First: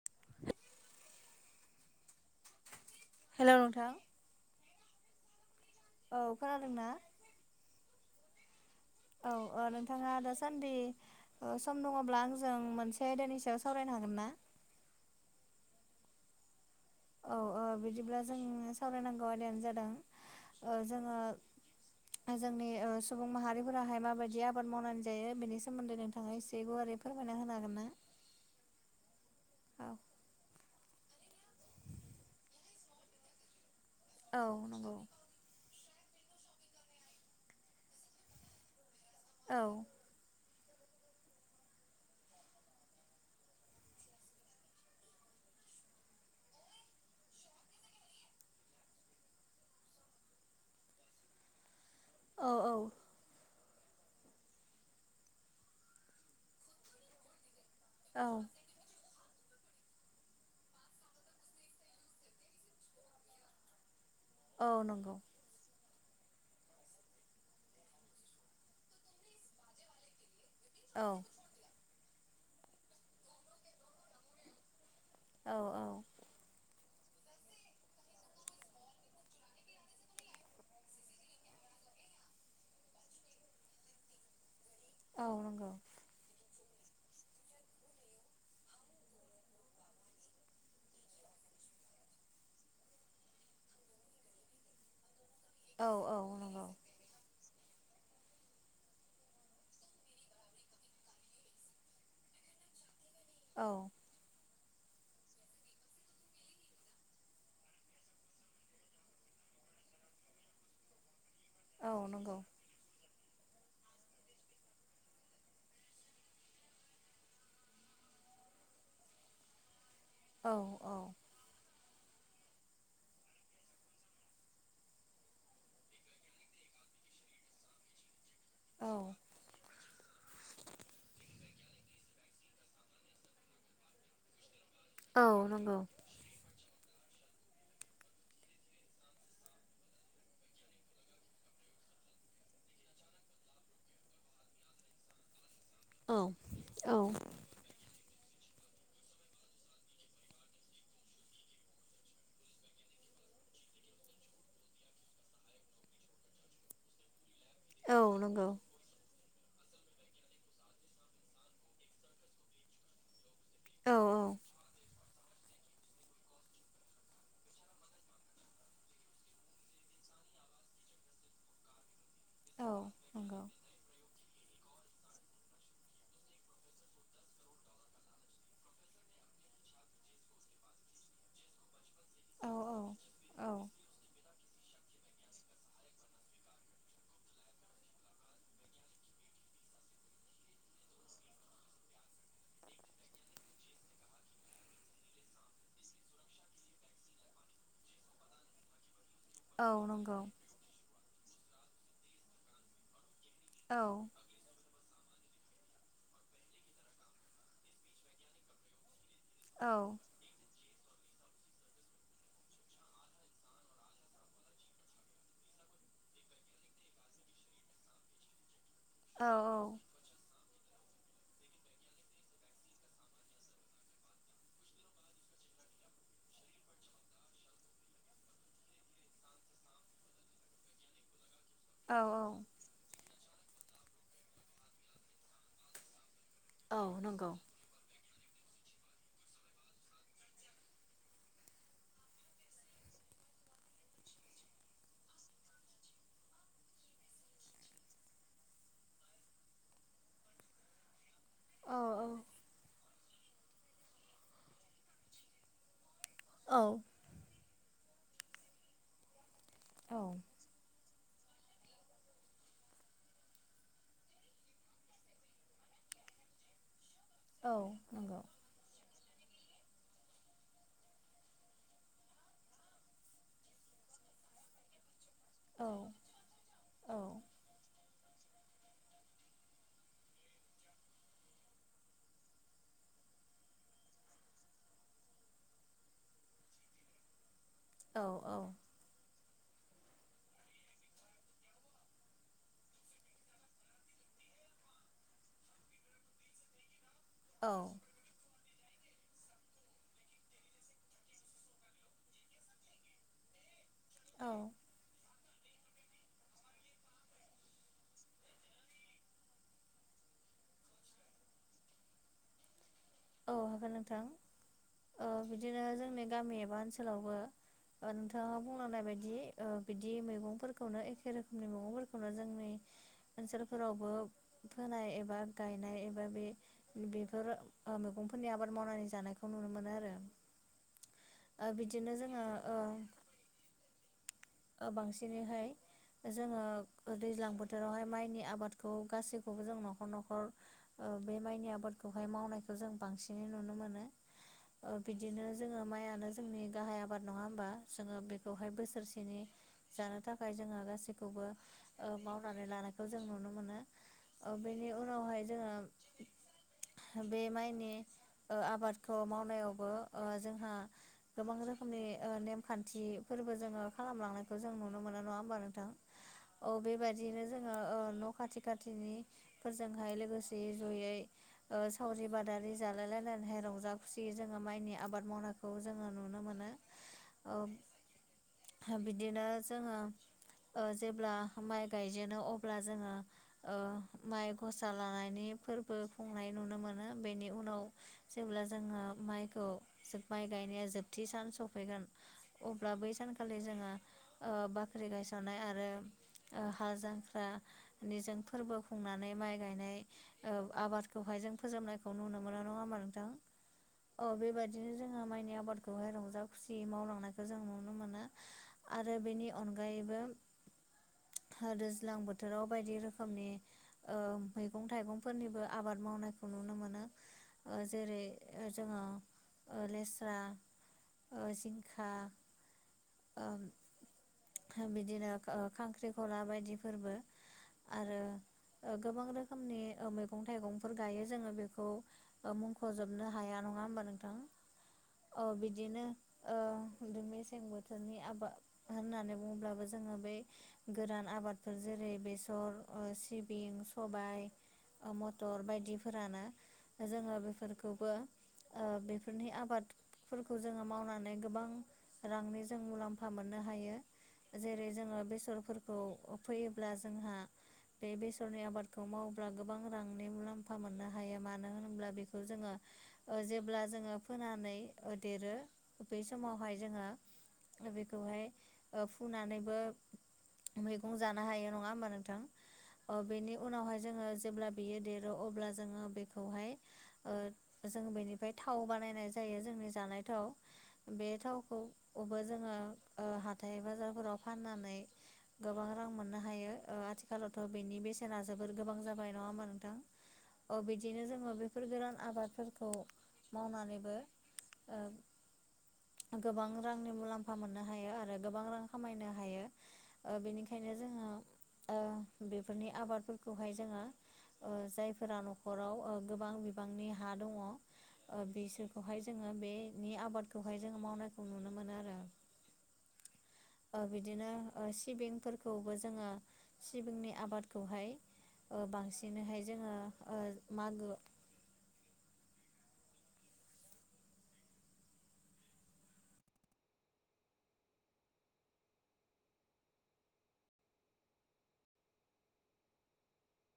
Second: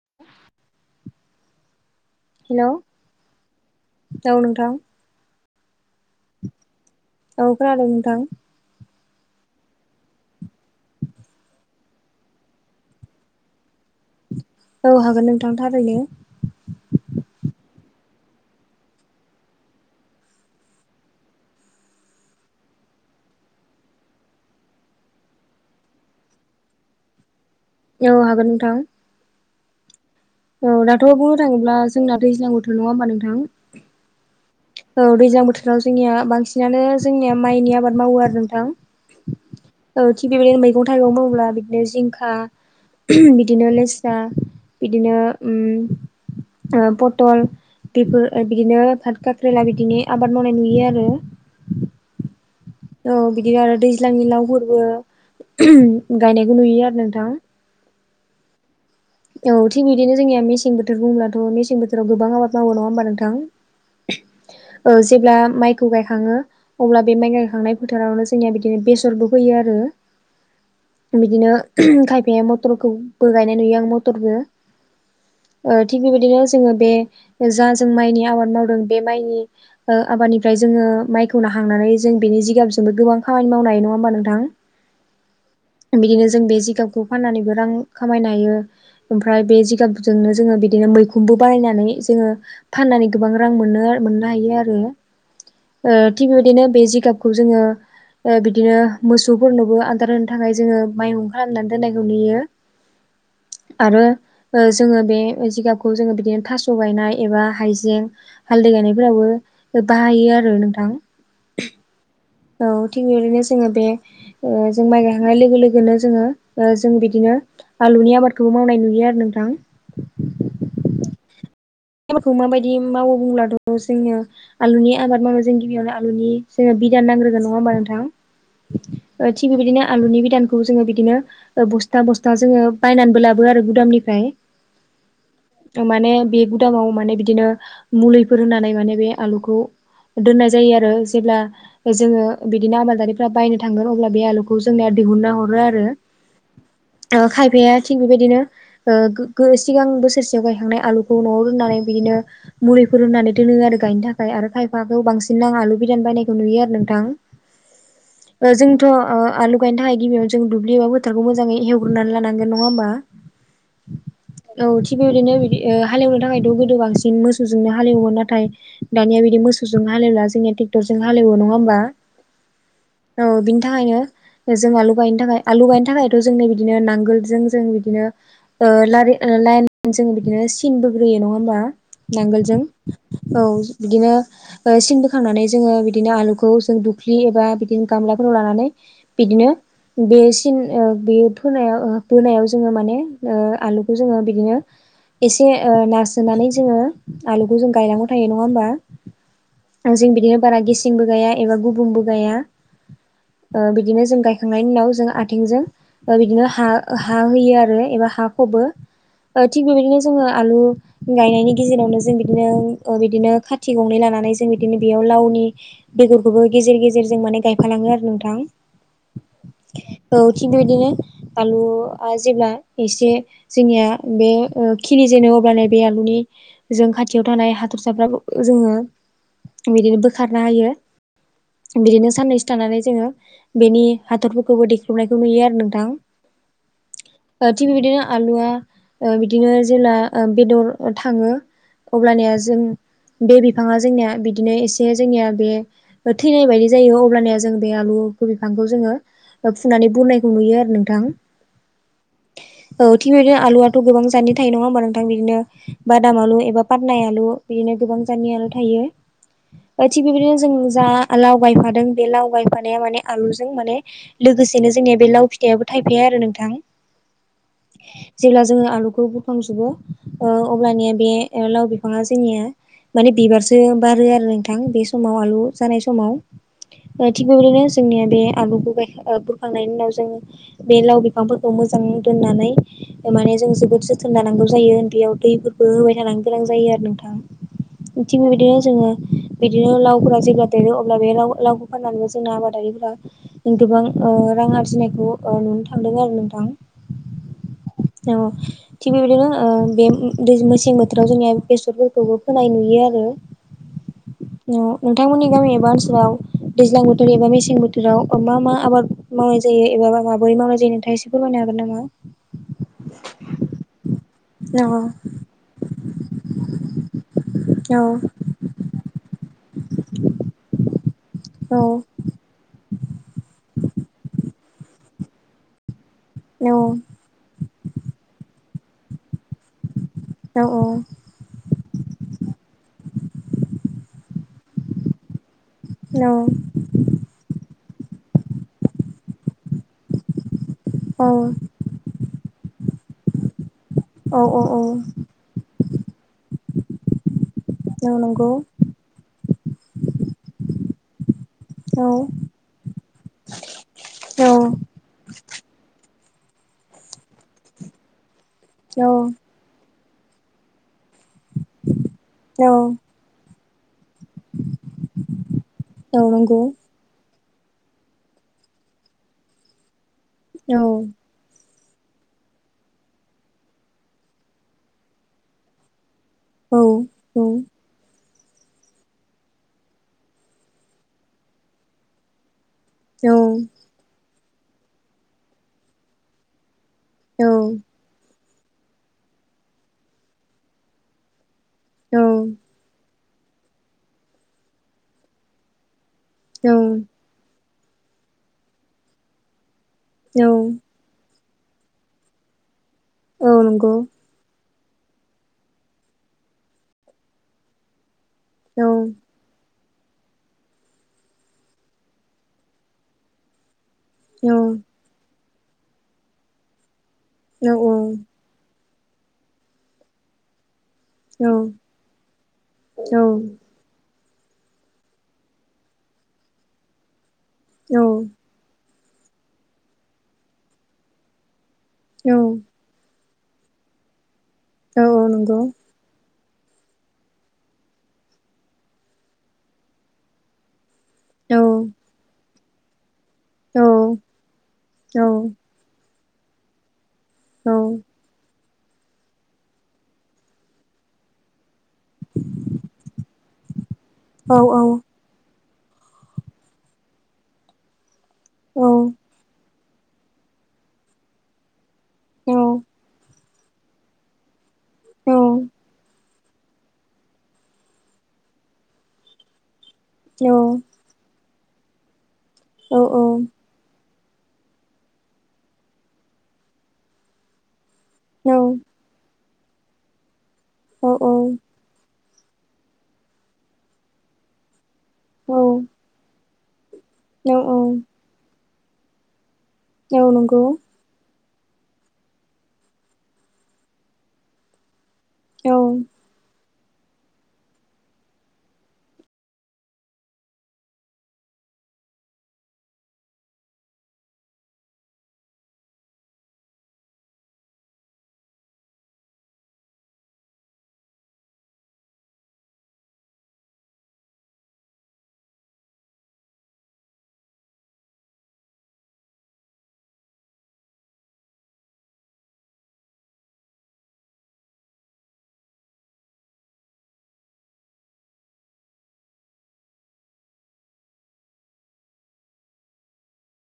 [inaudible] Hello hello नोंथां औ नोंथां औ खोनादों ना औ खोनादों नोंथां औ ओ नोंथाङा दासान्दि ओ सम दङब्ला आंजों मोनसे आयदानि सायाव सावरायनो हागोन ना औ हागोन नोंथां थारैनो औ ओ बिदिब्ला जों सावरायनांगौ आदियानो जादों ओ जोङो [inaudible] आं जोंनि ओ सुबुं माहारिफोराहाय माबायदि आबाद मावनानै जायो बेनि सोमोन्दै नोंथाङा एसे गुवारै फोरमायना होनो हागोनना औ हागोन नोंथां औ। औ दाथ' बुंनो थाङोब्ला जोंना दैज्लां बोथोर नङा होमबा नोंथां? औ। नंगौ औ दैज्लां बोथोराव जोंनिया बांसिनानो जोंनिया माइनि आबाद मावो आरो नोंथां। औ। ओ थि बेबादिनो मैगं थाइगं मावोब्ला बिदिनो जिंखा बिदिनो लेस्रा बिदिनो उम ओ पतल बेफोर बिदिनो भात खाख्रेला बिदिनो आबाद मावनाय नुयो आरो। औ औ। औ बिदिनो आरो दैज्लांनि लावफोरबो गायनायखौ नुयो आरो नोंथां। औ। औ थिग बिदिनो जोंनिया मेसें बोथोर बुङोब्लाथ' मेसें बोथोराव गोबां आबाद मावो नङा होनबा नोंथां? औ ओ नंगौ जेब्ला माइ खौ गायखाङो अब्ला बे माइ गायखांनाय फोथारावनो जोंनिया बिदिनो बेसरबो होयो आरो। [inaudible] बिदिनो खायफाया मटरखौबो गायनाय नुयो आं मटरबो औ ओ औ थिग बेबायदिनो जोङो बे जा जों माइनि आबाद मावदों बे माइनि ओ आबादनिफ्राय जोङो माइखौ नाखांनानै जों बेनि जिगाबजोंबो गोबां खामानि मावनो हायो नङा होमबा नोंथां? औ नंगौ। बिदिनो जों बे जिगाबखौ फाननानैबो रां खामायनो हायो। ओमफ्राय बे जिगाबजोंनो जोङो बिदिनो मैखुनबो बानायनानै जोङो फाननानै गोबां रां मोनो मोननो हायो आरो ओ औ औ थिग नंगौ बेबायदिनो बे जिगाब खौ जोङो ओ बिदिनो मोसौफोरनोबो आदार होनो थाखाय जोङो माइहुं खालामनानै दोननायखौ नुयो। औ आरो ओ जोङो बे जिगाबखौ जोङो बिदिनो थास' गायनाय एबा हाइजें हालदै गायनायफोरावबो बाहायो आरो नोंथां। औ नंगौ। औ थिग बेबायदिनो जोङो बे ओ जों माइ गायखांनाय लोगो लोगोनो जोङो ओ जों बिदिनो आलुनि आबादखौबो मावनाय नुयो आरो नोंथां। औ औ। आलुखौ माबायदि मावो बुंब्लाथ' जोंनिया आलुनि आबाद मावनो जों गिबियावनो आलुनि जोङो बिदान नांग्रोगोन नङा होमबा नोंथां? औ ओ थिग बेबायदिनो आलुनि बिदानखौ जोङो बिदिनो बस्था बस था जोङो बायनानैबो लाबो आरो गुदामनिफ्राय औ नंगौ माने बे गुदामाव माने बिदिनो मुलिफोर होनानै माने बे आलुखौ दोननाय जायो आरो जेब्ला जोङो बिदिनो आबादारिफ्रा बायनो थांगोन अब्ला बे आलुखौ जोंनिया दिहुनना हरो आरो। औ औ ओ खायफाया थिग बेबायदिनो ओ सिगां बोसोरसेयाव गायखांनाय आलुखौ न'आव दोननानै बिदिनो मुलिफोर होनानै दोनो आरो गायनो थाखाय आरो खायफाखौ बांसिन आं आलु बिदान बायनायखौ नुयो आरो नोंथां। औ नंगौ ओ जों थ' ओ आलु गायनो थाखाय गिबियाव जों दुब्लि एबा बोथारखौ मोजाङै हेवग्रोनानै लानांगोन नङा होमबा? औ औ। औ थिग बेबायदिनो बिदि ओ हालेवनो थाखायथ' गोदो बांसिन मोसौजोंनो हालेवोमोन नाथाय दानिया बिदि मोसौजों हालेवला जोंनिया ट्रेक्टरजों हालेवो नङा होमबा? औ औ नंगौ। बिनि थाखायनो जों आलु गायनो थाखाय आलु गायनो थाखायथ' जोंनो बिदिनो नांगोलजों जों बिदिनो ओ लारि लायेन जों बिदिनो सिनबो बोयो नङा होमबा औ नांगोलजों औ औ बिदिनो ओ सिन बोखांनानै जोङो बिदिनो आलुखौ जों दुख्लि एबा बिदिनो गामलाफोराव लानानै बिदिनो बे सिन ओ बे फोनायाव बोनायाव जोङो माने ओ आलुखौ जोङो बिदिनो एसे ओ नारसोनानै जोङो आलुखौ जों गायनांगौ थायो नङा होमबा। औ जों नंगौ बिदिनो बारा गेसेंबो गाया एबा गुबुंबो गाया औ ओ बिदिनो जों गाय थांनायनि उनाव जों आथिंजों बिदिनो हा हा होयो आरो एबा हा फबो। ओ औ थिग बेबायदिनो जोङो आलु गायनायनि गेजेरावनो जों बिदिनो बिदिनो खाथि गंनै लानानै जों बिदिनो बेयाव लावनि बेफोरखौबो गेजेर गेजेरजों माने गायफालाङो आरो नोंथां। औ औ। औ थिग बेबायदिनो आलुआ जेब्ला एसे जोंनिया बे ओ खिलि जेनो अब्लानो बे आलुनि जों खाथियाव थानाय हाथर साफ्राखौ जोङो बिदिनो बोखारना होयो। औ बिदिनो साननैसो थानानै जोङो बेनि हाथरफोरखौबो देख्रेबनायखौ नुयो आरो नोंथां। औ नंगौ। ओ थिग बिदिनो आलुआ ओ बिदिनो जेला ओ बेदर थाङो अब्लानिया जों बे बिफाङा जोंनिया बिदिनो एसे जोंनिया बे थैनाय बायदि जायो अब्लानिया जों बे आलुखौ बिफांखौ जोङो फुनानै बुरनायखौ नुयो आरो नोंथां। औ औ। औ थिग बिदिनो आलुआथ' गोबां जातनि थायो नङा होमबा नोंथां। बिदिनो बादाम आलु औ एबा पाथनाय आलु बिदिनो गोबां जातनि आलु थायो। औ थिग बेबायदिनो जों जा लाव गायफादों बे लाव गायफानाया माने आलुजों माने लोगोसेनो जोंनिया बे लाव फिथाइयाबो थायफाया आरो नोंथां। औ नंगौ जेब्ला जोङो आलुखौ बु बुरखांजोबो अब्लानिया बे लाव बिफाङा जोंनिया माने बिबारसो बारो आरो नोंथां बे समाव आलु औ जानाय समाव। थिग बेबायदिनो जोंनिया बे आलुखौ गाय ओ बुरखांनायनि उनाव जोङो बे लाव बिफांफोरखौ मोजां दोननानै माने जों जोबोद जो थोन लानांगौ जायो उन्दैयाव दैफोरफोरखौबो होबाय थानो गोनां जायो आरो नोंथा। थिग बेबादि जोङो बिदिनो लावफोरा जेब्ला देरो अब्ला बे लाव लावखौ फाननानैबो जोंना आबादारिफोरा गोबां ओ रां आरजिनायखौ ओ नुनो थांदों आरो नोंथां। औ। औ। थिग बेबायदिनो ओ बे दै मेसें बोथोराव जोंनिया बेसरफोरखौबो फोनाय नुयो आरो। औ। नोंथांमोननि गामि एबा ओनसोलाव दैज्लां बोथोर एबा मेसें बोथोराव मा मा आबाद मावनाय जायो एबाा माबोरै मावनाय जायो नोंथाङा एसे फोरमायनो हागोन नामा? औ हागोन नोंथां। नामा? औ बिदिनो जोंनि गामि एबा ओनसोलावबो औ ओ नोंथाङा बुंलांनाय बायदि ओ बिदि मैगंफोरखौनो एखे रोखोमनि औ मैगंफोरखौनो जोंनि ओनसोलफोरावबो फोनाय एबा गायनाय एबा बे औ बेफोर ओ मैगंफोरनि आबाद मावनानै जानायखौ नुनो मोनो आरो। औ औ। ओ बिदिनो जोङो ओ बांसिनैहाय औ जोङो दैज्लां बोथोरावहाय माइनि आबादखौ गासैखौबो जों न'खर न'खर ओ बे माइनि आबादखौहाय मावनायखौ जों बांसिनै नुनो मोन औ औ। ओ बिदिनो जोङो माइआनो जोंनि गाहाय आबाद नङा ओमबा जोङो नंगौ बेखौहाय बोसोरसेनि जानो थाखाय जोङो गासैखौबो औ ओ माव आरो लानायखौ जों नुनो मोनो औ ओ बेनि उनावहाय जोङो बे माइनि ओ औ आबादखौ मावनायावबो ओ जोंहा गोबां रोखोमनि ओ औ नेमखान्थि फोरबो जोङो खालामलांनायखौ जों नुनो मोनो नङा ओमबा नोंथां नंगौ औ बेबाद दिनो जोङो ओ न' खाथि खाथिनि फोरजोंहाय लोगोसे औ जयै ओ सावरि बादारि जालाय लायलायनानैहाय रंजा खुसि जोङो माइनि आबाद मावनायखौ जोङो नुनो मोन नो औ औ ओम बिदिनो जोङो ओ जेब्ला माइ गायजेनो अब ब्ला जोङो ओ माइ गसा लानायनि फोरबो खुंनाय नुनो मोन नो बेनि उनाव जेब्ला जोङो माइखौ माइ गायनाया जोबथि सान स फैगोन अब्ला बै सानखालि जोङो ओ बाख्रि गायस'नाय आरो ओ औ हाल जांख्रानि जों फोरबो खुंनानै माइ गायनाय औ ओ आबाद खौहायजों फोजोबनायखौ नुनो मोना नङा ओमबा नोंथां औ नंगौ। अ बेबायदिनो जोङो माइनि आबादखौहाय रंजा खुसि मावलांनायखौ जों नुनो मोनो। औ आरो बेनि अनगायैबो था दैज्लां बोथोराव बायदि रोखोमनि ओम औ मैगं थाइगंफोरनिबो आबाद मावनायखौ नुनो मोनो औ ओ जेरै ओ जोंहा ओ लेस्रा ओ औ जिंखा औ ओम ओ बिदिनो खांख्रिखला बायदि फोरबो आरो ओ गोबां रोखोमनि ओ मैगं थाइगंफोर गायो जोङो बेखौ औ ओ मुं फजोबनो हाया नङा ओमबा नोंथां औ बिदिनो ओ मेसें बोथोरनि आबाद होननानै बुङोलाबो जोङो बै गोरान औ आबादफोर जेरै बेसर ओ सिब बिन औ सबाय औ मथर बायदिफोर ना जोंङो बेफ औ फोरखौबो ओ बेफोरनि आबादफोरखौ जोङो मावनानै गोबां रांनि जों मुलाम्फा मोननो हायो औ औ जेरै जोङो बेसरफोर खौ फैयोब्ला जोंहा बे बेसरनि आबादखौ मावोब्ला गोबां रांनि मुलाम्फा फा मोननो हायो मानो होनोब्ला बेखौ जोङो ओ जेब्ला जोङो फोनानै ओ देरो बैस समावहाय जोङो बेखौहाय ओ फुनानैबो मै जानो हायो नङा ओमबा नोंथां अ बेनि उनावहाय जोङो जेब्ला बियो देरो अब्ला जोङो बेखौहाय ओ जों बेनिफ्राय औ थाव बानायनाय जायो जोंनि जानाय थाव बे थावखौ खौबो जोङो ओ हाथाइ बाजारफोराव फाननानै गोबां रां मोननो हायो ओ आथिखालावथ' बेनि बेसेना जोबोद गोबां जाबाय नङा ओमबा नोंथां? औ नंगौ अ बिदिनो जोङो बेफोर गोरान आबादफोरखौ मावनानैबो ओ औ गोबां रांनि मुलाम्फा मोननो हायो आरो गोबां रां खामायनो हायो। ओ बेनिखायनो जोङो ओ बेफोरनि आबादफोरखौहाय जोङो ओ जायफोरा न'खराव ओ गोबां बिबांनि हा दङ। ओ बिसोरखौहाय जोङो बे नि आबादखौहाय जोङो मावनायखौ नुनो मोनो आरो ओ बिदिनो सिबिंफोरखौबो जोङो सिबिंनि आबादखौहाय ओ बांसिनैहाय जोङो ओ मागो